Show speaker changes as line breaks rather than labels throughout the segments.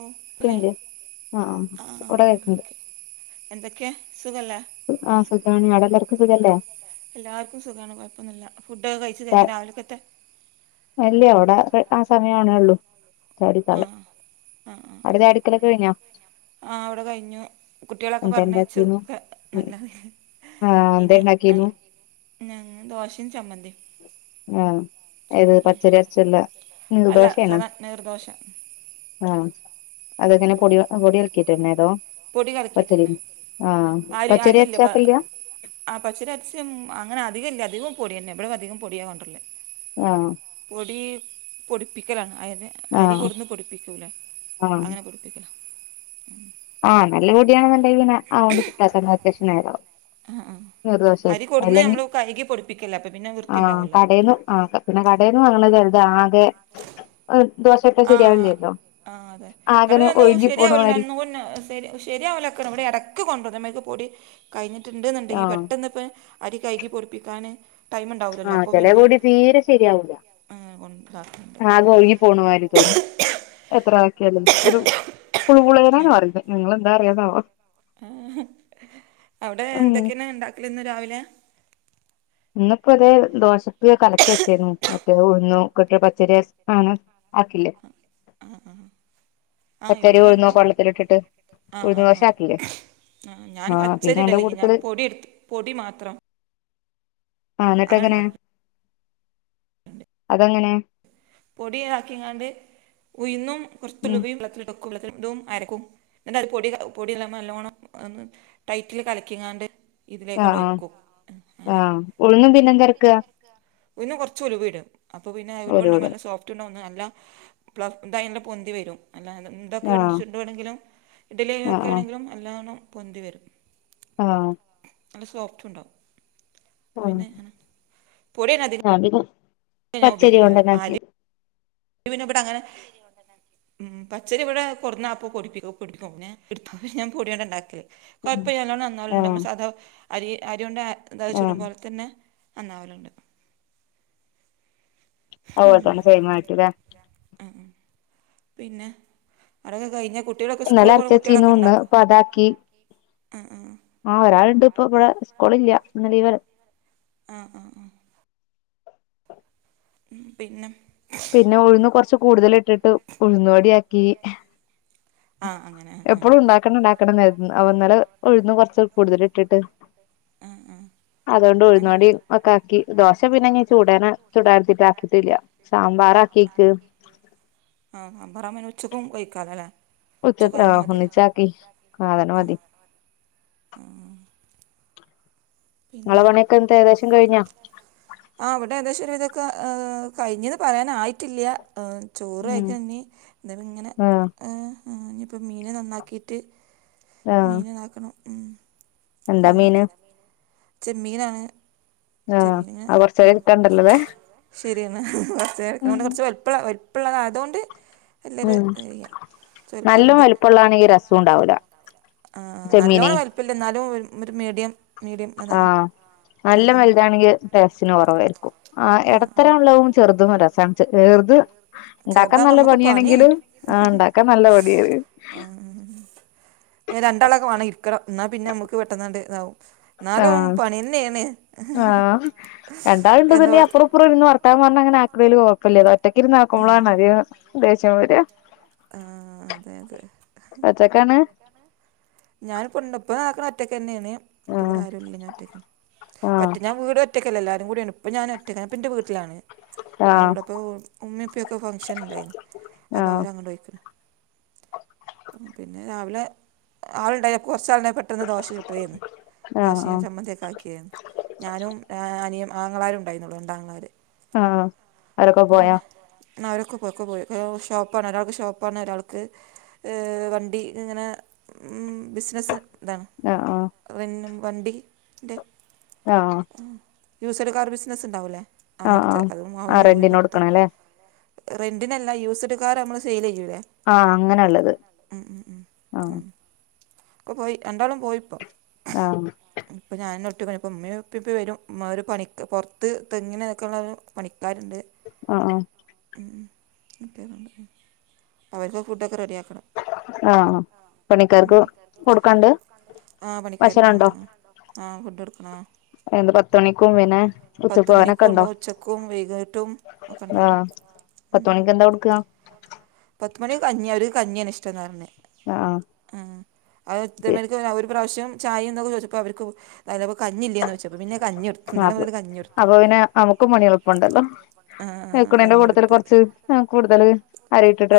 ഓ ഇല്ലേ
കല്ലെ ആ ഹ ഓട [unintelligible]
എന്തൊക്കെ സുഖല്ലേ
ആഹ് സുഖാണ് അവിടെ എല്ലാവർക്കും സുഖമല്ലേ
എല്ലാവർക്കും സുഖമാണ് കുഴപ്പൊന്നില്ല ഫുഡ്‌ ഒക്കെ കഴിച്ച് കഴിഞ്ഞോ രാവിലെക്കത്തെ
ഇല്ല ഇവിടെ ആ സമയം ആണേള്ളൂ
ആ ആ ആ ആ
അവ്ടെ ചായ കുടിക്കലൊക്കെ കയിഞ്ഞ
ആ ഇവിടെ കഴിഞ്ഞു കുട്ടികളൊക്കെ
എന്താ
പറഞ്ഞ് അയച്ചു
ഇണ്ടാക്കീന്നു
ഒക്കെ നല്ലത്
ആഹ് എന്താ
ഇനി
ഇണ്ടാക്കീന്നു
ദോശയും ചമ്മന്തിയും
ആഹ് ഏത് പച്ചരി അരച്ചുള്ള
അല്ല സദാ നീർദോഷ
ആഹ
ഉം.
അതെങ്ങനെയാ പൊടി പൊടി കലക്കിട്ടെന്നെ അതോ
പൊടി
പച്ചരി
കലക്കിയിട്ടെന്നെ
ആഹ്
അരി
പച്ചരി
അരിയില്ല പ
അരച്ചാക്കലില്ല
ആ പച്ചരി അരച്ചും അങ്ങനെ അധികല്ല അധികവും പൊടിയെന്നെ ഇവിടെ അധികം പൊടിയാ കൊണ്ടരല്
ആഹ
പൊടി പൊടിപ്പിക്കലാണ് അയിനെ അരി
ആഹ്
കൊടുന്ന് പൊടിപ്പിക്കൂല
ആഹ്
അങ്ങനെ [unintelligible]
ആ നല്ല പൊടിയാണെന്നുണ്ടെങ്കിൽ പിന്നെ അതുകൊണ്ട് ചുട്ടാ അത്യാവശ്യം നേരാവും
ആ ആ
നീർദോശേ
അരി കൊടുന്ന്
അല്ലെങ്കിൽ
നമ്മൾ കഴുകി പൊടിപ്പിക്കല്ലേ അപ്പം പിന്നെ വൃത്തി
ആഹ
ഉണ്ടാവുമല്ലോ
കടേന്ന് പിന്നെ കടേന്ന് വാങ്ങണത് ചെലത് ആകെ ദോശട്ടെ
ആ
ശരിയാവില്ലല്ലോ
ആ അതെ
ആകെനെ
കാരണം
ഒഴുകി പോണമാരി
ഒന്ന് ശ ശെരിയാവില്ലക്കണ ഇവിടെ ഇടക്ക് കൊണ്ടുന്ന മ്മക്ക് പൊടി
ആഹ്
കഴഞ്ഞിട്ടുണ്ടുന്ന്ണ്ടെങ്കിപെട്ടെന്ന് ഇപ്പൊ അരി കയ്കി പൊടിപ്പിക്കാന്
ആഹ് ചെല പൊടി തീരെ ശരിയാവൂല്ല
ആ, കൊണ്ടാക്കുന്നുണ്ട്
ആകെ [unintelligible] പോണുവാര്തു എത്ര ആക്കിയാലും ഒരു. കുളുകുളേനാന്ന പറിന്നത് ങ്ങളെന്താറന്നാവോ
ഹേ ഹ്. അവടെ
ഉം
എന്തൊക്കെണ് ഇണ്ടാക്കല്ന്ന് രാവിലെ
ഇന്ന്പ്പതേ ദോശക്ക് കലക്കി വെച്ചേരുന്നു മറ്റേ ഉഴുന്നു കൊക്കെ പച്ചരി സാനം ആക്കില്ലേ
ഏഹ് ആഹ്
പച്ചരി ഉഴുന്നുകെ വള്ളത്തിലിട്ടിട്ട്
ആഹ് ആഹ് ആഹ് ഞാൻ
പിന്നെ അയിന്റെ
പച്ചരിടലില ഞാൻ
കൂട്ടത്തില്
പൊടി ഇടുത്ത് പൊടി മാത്രം
ആഹ് ഇന്നിട്ട്
അങ്ങനെ
എങ്ങനെ
ഉണ്ടാക്കും
അതെങ്ങനെ
പൊടി ആക്കീങ്ങാണ്ട് ഉയ്ന്നും
ഉം
[unintelligible] അരക്കും [unintelligible] പൊടി പൊടിയെല്ലാം നല്ലോണം ഒന്ന് ടൈറ്റിൽ കലക്കീങ്ങാണ്ട്
ആഹ് അഹ് ആഹ് ഉഴുന്നും പിന്നെന്തരക്ക
പിന്നെ കൊർച്ചുലുവിടാ അപ്പപിന്നെ
ഓലോട്
ഉലുവണ്ടമ്പോല്ല സു- സോഫ്റ്റ്ണ്ട ഒന്ന് അല്ല പ്ല ഇതായി ല്ല പൊന്തി വരും അല്ലാ ഇണ്ടോക്കെ
ആഹ്
ചുണ്ടണെങ്കിലും
ആഹ്
ഇഡലിയയൊക്കെയാണെങ്കിലും അല്ലാണം പൊന്തി വരും
ആ
നല്ല സോഫ്റ്റ് ഉണ്ട് പിന്നെ പൊടിഅതിക
ആബിദു
ഞാനുപയോക്കല് ആരി പിന്നെ വിടങ്ങനെ ഉമ് പച്ചരി ഇവിടെ കൊട്ന്നാ അപ്പോ പൊടിപ്പിക്കും. പിടിപ്പിക്കു പിന്നെ ഇടുതോ പൊടിയൊണ്ടണ്ടാക്കല്
ഉം
കൊഴപ്പല്യ നല്ലോണ നന്നവല്ണ്ട്
ആഹ്
നമ്മ സാധാ അരി അരിയോണ്ട് എന്താ
ആഹ്
ചൂടുപോലെ തന്നെ നന്നാവല്ണ്ട്
അതോലെത്തന്നെ സേയ്മായിട്ട്ല്ലേ
മ് മ് പിന്നെ അടൊക്കെ കഴിഞ്ഞ കുട്ടികളൊക്കെ
ഇന്നലെ
സ്കൂള് പോണ
അരച്ചച്ചീന്നു
കുട്ടികളൊക്കെണ്ടോ?
ഇന്ന് ഇപ്പൊ
മ് മ്
ആ് ഒരാളുണ്ട്പ്പൊ ഇവടെ സ്കോളില്ല്യ ഇന്ന് ലീവലെ.
ആഹ് ആഹ് ആഹ്. ഉം പിന്നെ?
പിന്നെ ഉഴുന്ന് കൊറച്ച് കൂടുതലിട്ടിട്ട് ഉഴുന്നുവടിയാക്കി.
ആ അങ്ങനെ അ.
ക്കണം ണ്ടാക്കണന്നെരുതും അവൊന്നലെ ഉഴുന്നു കൊറച് കൂടുതലിട്ടിട്ട്
ആ ആ ആ
അതുകൊണ്ട് ഉഴുന്നുവടീം
ആ
ഒക്കെ ആക്കി ദോശ പിന്നെഞ്ഞി ചുടണം ചുടാര്തീട്ട് ആക്കിട്ടില്ല്യ. സാമ്പാറാക്കീക്ക്
ആ അമ്പറാമൊ ന്നെ ഉച്ചക്കും ഒ ഴിക്കാലോല്ലേ?
ഉച്ചക്ക് ആ ഒന്നിച്ചാക്കി ആ അതെന്നെ മതി.
ആഹ
നിങ്ങളെ പണിയൊക്കങ് കഴിഞ്ഞോ ഏകദേശം
ആ അവിടെ ഏകദേശം ഒരു വിതൊക്കെ കഴിഞ്ഞുന്നു പറയാനായിട്ടില്ല.
ഉം
ചോറയിക്കഞ്ഞി-ങ്ങനെ
ആഹ്
ആ ഇനിപ്പം മീന് നന്നാക്കിട്ട്
ആഹ്
മീനന്നാക്കണം മ്
എന്താ മീന്
അങ്ങനൊക്കെ ചെമ്മീനാണ്
ആഹ്
ചെമ്മീൻങ്ങനെ
അത് കൊറച്ചേരം ഇരിക്കാണ്ടല്ലോല്ലേ
ശരിയാണ്ന്ന വറു ത്ത് അരക്ക്നണോണ്ട്
ഉം
കുറച്ച് വൽ- അതോണ്ട്
നല്ലും
വലിപ്പമുണ്ട് നല്ല
വലുപ്പള്ളാണെങ്കിരസോംണ്ടാവൂല
ആ നല്ലോണം വല്പ്ല്ല ന്നാലും ഒരു മീഡിയം മീഡിയം അതാണ്
ആഹ നല്ല
ആഹ്
വലുതാണെങ്കിൽ ടേസ്റ്റിന് കുറവായിരിക്കും ആ ഇടത്തരം ഉള്ളതും ചെറുതും രസാണ് ചെറുത് ഇണ്ടാക്കാൻ
ചെറുതാകുമ്പോൾ
നല്ല
നമുക്ക് പണിയാണ്
പണിയാണെങ്കിലും ആ ഉണ്ടാക്കാൻ നല്ല മടിയാണ്.
രണ്ടാളൊക്കെ വേണം ഇരിക്കണം എന്നാൽ പിന്നെ നമുക്ക് പെട്ടെന്നാണ്ട് ഇതാവും. എന്നാലും
ആഹ
പണി തന്നെയാണ്
ആഹ രണ്ടാള്ണ്ട്ന്ന്ണ്ടെ
എന്ന്
പിന്നെ
പറ
അപ്പറും ഇ പ്പറം ഇരുന്ന് വർത്താനം പറഞ്ഞ് അങ്ങനെ ആക്കുന്നതിൽ കുഴപ്പമില്ല ആ ഒറ്റക്ക് ഇരുന്ന് ആക്കുമ്പോളാണ് അതികം ദേശ്യം വര.
ആഹ അതെ അതെ.
ഒറ്റക്കാണ്
ഞാൻ ഇപ്പോ നടക്കണ ഒറ്റയ്ക്ക് തന്നെയാണ് ഇപ്പാ.
ആഹ്
ഇവിടെ ആരും ഇല്ല ഞൻ ഒറ്റയ്ക്ക. ഒറ്റ
ആഹ്
ഞാൻ വീട് ഒറ്റ എല്ലാരും കൂടിയാണ് ഇപ്പ ഞാൻ ഒറ്റക്കണ് ഞാനിപ്പൊ ന്റെ വീട്ടിലാണ്
ആഹ്
ഇവിടെപ്പോ ഉമ്മീം ഇപ്പീം ഫംഗ്ഷൻ ഇണ്ടായിരുന്നു അപ്പൊ അവര്
ആഹ്
അങ്ങട്ട് പോയിക്ക്ണ് പിന്നെ രാവിലെ ആളുണ്ടായ ഇൻക് കുറചാള് പെട്ടെന്ന് ദോശ ചുട്ടുതേന്ന്.
ആഹ്
ദോശയും
ആഹ്
ചമ്മന്തിക്കെ ആക്കിയന്ന് ഞാനും അനിയൻ ആങ്ങളാരും ഉണ്ടായിരുന്നുള്ളു രണ്ട് ആങ്ങളാര്.
ആഹ അവരൊക്കെ പോയാ.
പിന്നെ അവരൊക്കെ ഒക്കെ പോയി ഷോപ്പാണ് ഒരാൾക്ക് ഷോപ്പ് ഒരാൾക്ക് വണ്ടി ഇങ്ങനെ ബിസിനസ്സ് ഇതാണ്.
ആ ആ.
ന്നും വണ്ടിന്റെ.
ആഹ.
യൂസഡ് കാർ ബിസിനസ് ഉണ്ടാവില്ലേ
ആഹ്
അങ്ങനത്തെ
ആഹ്
അതും
ആഹ്
അവനും പോയി
റെന്റിന്
പുറത്ത്.
കൊടുക്കണം അല്ലേ
റെന്റിനല്ല യൂസ്ഡ് കാർ നമ്മള് സെയിൽ ചെയ്യൂലേ
ആഹ അങ്ങനെള്ളത് ആഹ.
ഇപ്പൊ പോയി രണ്ടാളും പോയിപ്പോ.
ആഹ
ഇപ്പം ഞാനെന്നെ ഒറ്റക്കൊള്ളൂ. ഇപ്പം ഉമ്മേം ഉപ്പേം ഇപ്പൊ വരും ഒരു പണിക്ക് പുറത്ത് തെങ്ങിനൊക്കെയുള്ളരു. പണിക്കാരുണ്ട്.
ആഹാ ആഹാ
ഉം [unintelligible] അവര്ക്ക് ഫുഡ് ഒക്കെ റെഡി ആക്കണം.
ആഹ്.
പണിക്കാർക്ക് കൊടുക്കാനുണ്ട്ആഹ് പണിക്കാർക്ക് വേണോ?
ഭക്ഷണണ്ടോ
ആഹ് ഫുഡ്‌ കൊടുക്കണൊ
എന്ത് പത്തുമണിക്ക് മുമ്പിനെ ഉച്ചു പോവാനൊക്കെ
മണിക്കും
ഉണ്ടോ
ഉണ്ടാവും ഉച്ചക്കും വൈകിട്ടും ഒക്കെ ഉണ്ട്
ആഹ്. പത്തുമണിക്ക് എന്താ കൊടുക്ക്‌ക.
പത്തുമണിക്ക് കഞ്ഞി അവര്ക്ക് കഞ്ഞിയാണ് ഇഷ്ടംന്നാ പറഞ്ഞെ.
ആ ആ.
ഉം ആ എത്തുമ്പേലേക്കും ഒരു പ്രാവശ്യം ചായ എന്നൊക്കെ ചോദിച്ചപ്പോ അവർക്ക്. തലൊപ്പോ കഞ്ഞില്ലെന്നോച്ചപ്പോ പിന്നെ കഞ്ഞിടുത്ത്.
അപ്പ അപ്പൊ പിന്നെ നമുക്കും പണി എളുപ്പോണ്ടല്ലോ
ആ
വെക്കണേന്റെ
കഞ്ഞി
കൂട്ടത്തില്
എടുത്ത്
കുറച്ച്. ആ കൂടുതല്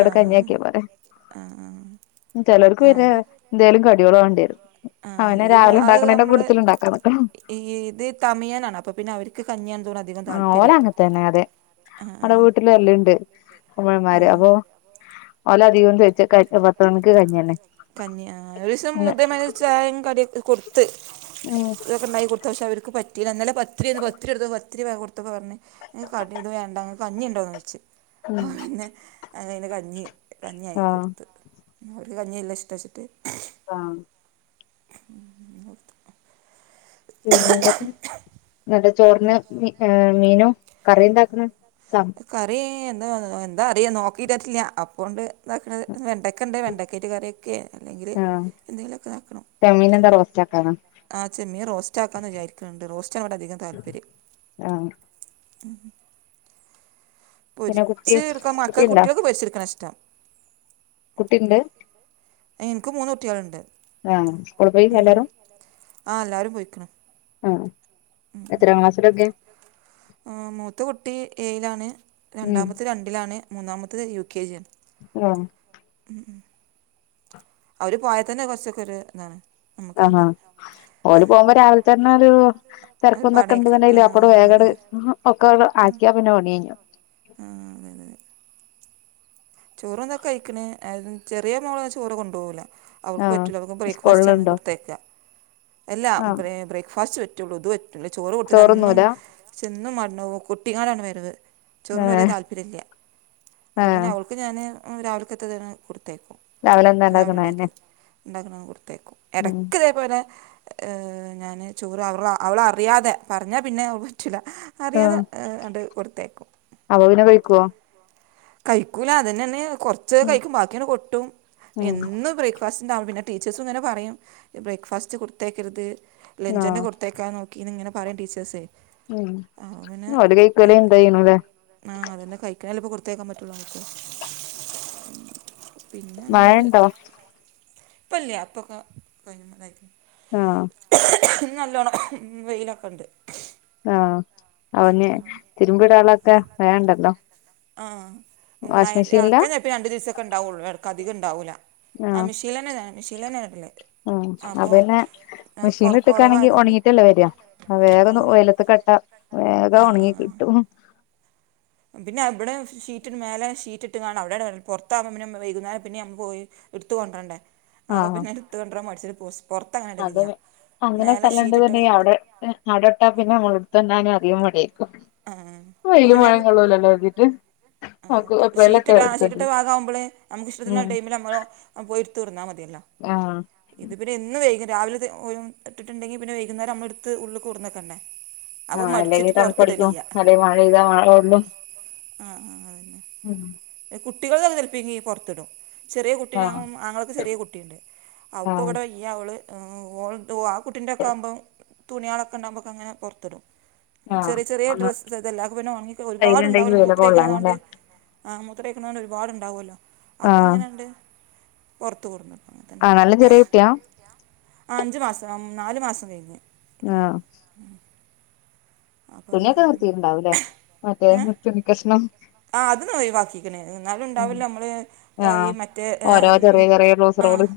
ആ
കഞ്ഞിയാക്കിയാ പോരെ.
ആ ആ
ചേലോരുക്ക്
ആഹ്
പിന്നെ
അത്
എന്തേലും കടികള് വേണ്ടിവരും.
ആഹ്
അതുപിന്നെ
ഇത്
രാവിലെ
അത്
ഉണ്ടാക്കണേന്റെ
നമ്മള്
കൂട്ടത്തിൽ ഉണ്ടാക്കാൻ നിക്കണം.
ഈ ഇത് തമിയനാണ് അപ്പൊ പിന്നെ അവര്ക്ക് കഞ്ഞിയാണ് തോന്നണതി
ആ ഓല അങ്ങത്ത തന്നെ അതെ
ആഹ്
അമ്മടെ
ആഹ്
വീട്ടില് വരല്ണ്ട് തമിഴന്മാര് അപ്പൊ ഓല് അധികം ചോയിച്ച പത്ത് മണിക്ക് കഞ്ഞിന്നെ
കഞ്ഞി ആ ഒരുദിവസം
പിന്നെ
ഇതേമാതിരി ചായേം കടിയൊക്കെ കൊടുത്ത് ഇതൊക്കെ ഉണ്ടാക്കി കൊ അത് പക്ഷെ അവർക്ക് പറ്റിയില്ല ഇന്നലെ പത്തിരിയന്ന് പത്തിരി എടുത്ത് പത്തിരി കൊടുത്തപ്പ പറഞ്ഞു. ഏ കടി ഇത് വേണ്ട കഞ്ഞി ഒണ്ടോന്ന് ചോതിച്ച്. ഒ
ഉം
പിന്നെ അങ്ങനെ കഞ്ഞി കഞ്ഞിയാക്കി
ആഹ്
കുടുത്ത്. അവര്ക് കഞ്ഞിയല്ലേ ഇഷ്ടച്ചിട്ട്.
ആ പിന്നെ എന്തൊക്കെ ചോറിന് മീ മീനും കറിയെന്താക്കണ് ചാ
കറി എന്താ എന്താ അറില്ല നോക്കിയിട്ടരട്ടില്ല അപ്പോണ്ട് എന്താക്കണത് വെണ്ടയ്ക്കണ്ട് വെണ്ടയ്ക്കേയിട്ട് കറിവെ ക്കെ അല്ലെങ്കില് എന്തെങ്കിലുക്കെ ആക്കണം
മീനെന്താ റോസ്റ്റാക്കാനാ
ആ ചെമ്മീൻ റോസ്റ്റ് ആാക്കാന്ന് വിചാരിക്കുന്നുണ്ട് റോസ്റ്റാ ഇവിടെ അധികം താല്പര്യം.
ആഹ്
[unintelligible]
പിന്നെ കുട്ടി
പൊരിച്ച് ഇടക്ക മക്കൾ
കുട്ടിണ്ടാ
കുട്ടികൾക്ക് പൊരിച്ച് ഇടുക്കണാ ഇഷ്ടം.
കുട്ടിണ്ട്
എനിക്ക് മൂന്ന് കുട്ടികളുണ്ട്
ആഹ് സ്കൂളി പോയി എല്ലാരും
ആ എല്ലാവരും പോയിക്കണ്
ആ എത്രാ ക്ലാസില ഒക്കെ?
ആ മൂത്ത കുട്ടി ഏയിലാണ്
ഉം
രണ്ടാമത്തെ രണ്ടിലാണ് മൂന്നാമത്തെത് യു കെ ജിയാണ്.
ആഹ്
[unintelligible] അവര് പോയാൽ തന്നെ കൊറച്ചൊക്കെ ഒരു ഇതാണ് നമ്മുക്ക്
ആഹാ
വേണ്ടി
ഓല് പോകുമ്പോ രാവിലെ തന്നെ ഒരു തിരക്കും
ഒരു പടയൊക്കെ ആ
ഒന്നൊക്കെണ്ട്ന്നിണ്ടങ്കിൽ അപ്പടു
അതെ
വേഗങ്ങട്
അതെ
ഒക്കെ അങ്ങട് ആക്കിയാ പിന്നെ പണി കയിഞ്ഞു
ആ അതെ അതെ ചോറ് എന്തൊ കഴിക്കണ് ചെറിയ മോള് ചോറ് കൊണ്ടുപോവുല്ല അവൾക്ക്
ആഹ്
പറ്റൂല അവക്ക് ബ്രേക്ക്ഫാസ്റ്റ്റ്റ ആണ്
സ്കൂളിലുണ്ടോ
കൊടുത്തേക്കാ എല്ലാ
ആഹ്
ബ്രേ ബ്രേക്ക്ഫാസ്റ്റ് പറ്റുള്ളൂ ഇത് പറ്റു റ്റൂല ചോറ് കൊട്ത്ത്ക്ക ഇന്നും
ചോറുന്നൂല
ചെന്നും [unintelligible] പോ കൊട്ടിങ്ങാണ്ടാണ് വരവ് ചോറിനു വലിയ
ഏഹ്
താല്പര്യല്ല
ഏഹ്
പിന്നെ അവൾക്ക് ഞാന് രാവിലക്കത്തതാണ് കൊടുത്തേക്കും
എന്താ
രാവിലെ
ഉണ്ടാക്കണന്നെ
ഇണ്ടാക്കിയത് ഇണ്ടാക്കണത് കൊടുത്തേക്കും
ഉം
എടക്കിതേ പോലെ ഏ ഞാന് ചോറ് അവള് അവളറിയാതെ പറഞ്ഞാ പിന്നെ അവക്ക് പറ്റില്ല അറിയാതെ അങ്ങട് കൊട്ത്ത് അയക്കും
അവൾ പിന്നെ കഴിക്കുവോ
കഴിക്കൂല അതന്ന തന്നെ കൊറച്ച
ഉം
കഴിക്കും ബാക്കിയങ്ങട് കൊട്ടും
ഉം
എന്നും ബ്രേക്ക് ബ്രേക്ക്‌ഫാസ്റ്റ് ഉണ്ടാവും പിന്നെ ടീച്ചേഴ്സും ഇങ്ങനെ പറയും ബ്രേക്ക്ഫാസ്റ്റ് കൊടുത്ത് അയക്കരുത് ലഞ്ച് തന്നെ
ആഹ്
കൊടുത്തയ് ക്കാൻ നോക്കിന്ന് ഇങ്ങനെ പറയും ടീച്ചേഴ്സേ. അപ്പം
ഉം അവിടെ കയ്ക്കല് എന്തേയ്നുലെ
ആഹ് അതന്നെ കഴിക്കണെ അല്ലെ ഇപ്പോ കൊടുത്ത് അയക്കാൻ പറ്റുള്ളു അങ്ങട്ട്. പിന്നെ
മഴ
അങ്ങനെണ്ട്
ഉണ്ടോ
ഇപ്പല്ല്യ അപ്പൊക്കെ [unintelligible]
ആഹ്
നല്ലോണ്ണം വെയിലൊക്കെ ഒണ്ട്
ആഹ് അവന് തിരുമ്പിടാനൊള്ളൊക്കെ വേഗണ്ടല്ലോ
ആഹ് [unintelligible] അലക്കാൻ ചെലപ്പോ രണ്ടു ദിവസൊക്കെ ഇണ്ടാവുള്ളു ഇടക്ക് അധികം ഇണ്ടാവൂല. ആ മെഷീനില്ലെന്നേ ഞാൻ മെഷീനില്ലന്നെ അലക്കല്
ഉം അതന്നെ മെഷീനിൽ ഇട്ടക്കാണെങ്കി
കുറവായതുകൊണ്ട്
ഒണങ്ങിട്ടല്ലേ വരാ വേഗം ഒന്ന് വെയിലത്ത്ക്ക് ഇട്ടാൽ വേഗം
ആഹ്
ഒണങ്ങി
ആഹ്
കിട്ടും
പിന്നെ ഇവിടെ ഷീറ്റിന് മേലെ ഷീറ്റ് ഇട്ട്ക്കാണ്ട് അവിടാണ് പുറത്താവുമ്പൊ പിന്നെ വൈകുന്നാരം പിന്നെ നമ്മൾ പോയി എടുത്തു കൊണ്ടരണ്ടേ അപ്പൊ പിന്നെ എടുത്തു കൊണ്ടരാൻ മടിച്ചിട്ട് പോ
അതെ ഇപ്പൊ അങ്ങനെ
ഷീറ്റിട്ട
സ്ഥലുണ്ട്ന്നുണ്ടെങ്കി അവിടെ അവിടോട്ടാ പിന്നെ നമ്മളെ എടുത്തോണ്ടാൻ അധികം മടിയേക്കും
ആഹ്
വെയിലും മഴയും കൊള്ളൂലല്ലോ അതിട്ട്
ആ അപ്പൊ ഷീറ്റ് ഇട്ട ആ ഷീറ്റിട്ട ഭാഗാവുമ്പൊള് നമുക്ക് ഇഷ്ടത്തിനുള്ള
ഉം
ടൈമിൽ നമ്മളോ ആ പോയി എടുത്ത് കൊടുന്നാൽ മതിയല്ലോ.
ആഹ്
ഇത് പിന്നെ എന്നും വൈകും രാവിലെ ഇത് ഒരു ഇട്ടിട്ടുണ്ടെങ്കിൽ പിന്നെ വൈകുന്നേരം നമ്മള് എടുത്ത് ഉള്ളിൽ കൊടന്നെക്കണ്ടേ.
ആ അല്ലെങ്കി തണുപ്പടിക്കും അല്ലെ മഴെയ്താ മഴകൊള്ളും
ആ ആ ആ കുട്ടികൾടെത് ചെലപൊങ്കി പൊറത്തിടും ചെറിയ
ആഹ്
കുട്ടിനാകും ആങ്ങളക്ക്‌ ചെറിയ കുട്ടിണ്ട്
ആഹ്
അപ്പോവിടെ ഈ അവൾ ഓൾടെ [unintelligible] കുട്ടിൻ്റെ ഒക്കെ ആകുമ്പം തുണികളൊക്കെ ഇണ്ടാവുമ്പോക്കെ അങ്ങനെ പൊറത്തിടും
ആഹ്
ചെറിയ ചെറിയ
ഒന്ന്
ഡ്രസ്സ് ഇതെല്ലാം ഒക്കെ പിന്നെ ഓണങ്ങിക്ക
വെയിലുണ്ടെങ്കി
ഒരുപാടുണ്ടാവുല്ലോ
വെയിലൊക്കെ
മൂത്രയിക്കണേനുകൊണ്ട്
കൊള്ളാനല്ലേ
ആ മൂത്രയിക്കണോണ്ട് ഒരുപാടുണ്ടാവുല്ലോ അപ്പോ
ആഹ്
അങ്ങനെയണ്ട് പുറത്ത് കൊണ്ടന്നിടും
ആ നല്ല ചെറിയ കുട്ടിയാ
ആ അഞ്ചു മാസം നാലു മാസം കഴിഞ്ഞ്
ആഹ്
അപ്പം
തുണിയൊക്കെ
അങ്ങനെ
നിർത്തിയിട്ടുണ്ടാവൂല്ലേ മറ്റേ
ഏ
തുണി കഷ്ണം
ആ അതീന്നൊയിവാക്കി എന്നാലും
ഉം
ഉണ്ടാവില്ലോ മ്മള്
ആഹ്
ഈ മറ്റേ ഏ
ഓരോ ചെറിയ ചെറിയ
ആ
ട്രൗസറുകള്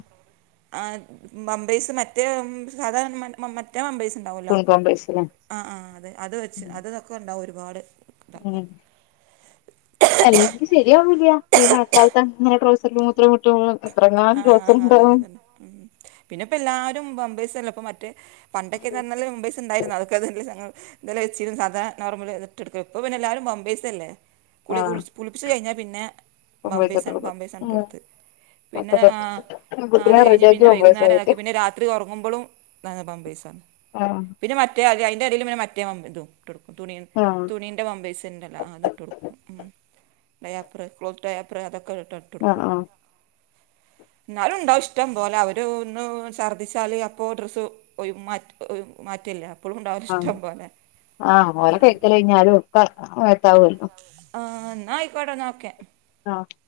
ആ ബമ്പേയ്സ് മറ്റേ സാധാരണ മ് മ മറ്റേ പാമ്പേഴ്സ് ഇണ്ടാവുല്ലോ
തുണിക്കോമ്പേഴ്സില്
ആ ആ അതെ അത് വെച്ച് അതൊക്കെണ്ടാവും ഒരുപാട്
ഉം
ഇതാക്കാൻ
അല്ലെങ്കില് ശരിയാവൂല്ല ഈ മഴക്കാലത്ത് ഇങ്ങനെ ട്രൗസറില് മൂത്രോ [unintelligible] എത്രങ്ങാനും
ആഹ് ആഹ് അതന്നെ
ദിവസവുണ്ടാകും
അതന്നെ ഉം പിന്നെ ഇപ്പ എല്ലാരും ബാംബേസലപ്പം മറ്റേ പണ്ടൊക്കെന്ന് പറഞ്ഞാല് ബാമ്പെഴ്സ് ഉണ്ടായിരുന്നു അതൊക്കയല്ലേ ഞങ്ങൾ ഇതല്ലാം വെച്ചിനും സാധാ നോർമല് ഇട്ടെടുക്കും ഇപ്പൊ പിന്നെ എല്ലാരും പംമ്പേഴ്സ് അല്ലേ കുളി
ആഹ്
കുളിച്ച് കുളിപ്പിച്ച് കഴിഞ്ഞാ പിന്നെ
കോമ്പേഴ്സിട്ട്
ബാംമ്പേസാണ്
കൊടുക്കും
ബമ്പേസ്സണിട്ട്
ഉം
കൊടുത്ത്
ഒക്കെ
പിന്നെ ആ
സെറ്റ്
ആ അത്
കുട്ടിനെ
കഴിഞ്ഞ്
റെഡിയാക്കി
പിന്നെ
കൊണ്ടോയി
വൈകുന്നേരായിരിക്കും പിന്നെ രാത്രി ഒറങ്ങുമ്പോളും ന്താണ് പാമ്പേഴ്സാണ്
പറ
പിന്നെ മറ്റേ അയിന്റടീൽ പിന്നെ മറ്റേ ഇതും ഇട്ടോടുക്കും തുണിയെ
ഉം
തുണീൻ്റെ പാമ്പേഴ്സിണ്ടല്ലാ അത് ഇട്ട് കൊടുക്കും ഡയാപ്പർ ക്ലോത്ത് ഡയപ്പർ അതൊക്കെ ഇട്ടോടുക്കും
ആ ആ
എന്നാലുംണ്ടാവും ഇഷ്ടമ്പോലെ അവര് ഒന്ന് ഛർദ്ദിച്ചാല് അപ്പോ ഡ്രസ്സ് ഒരു മാറ്റ് ആഹ് മാറ്റുല്ലോ അപ്പഴും ഉണ്ടാവുല്ലോ
ആഹ്
ഇഷ്ടമ്പോലെ
ആഹ് ഓളെ കയ്യ്ക്കല് കഴിഞ്ഞാലു ഒക്കെ മേത്താവൂല്ലോ
ആഹ് ന്നാ ആയിക്കോട്ടേ ന്നാ ഓക്കേ
ന്നാ ഓക്കേ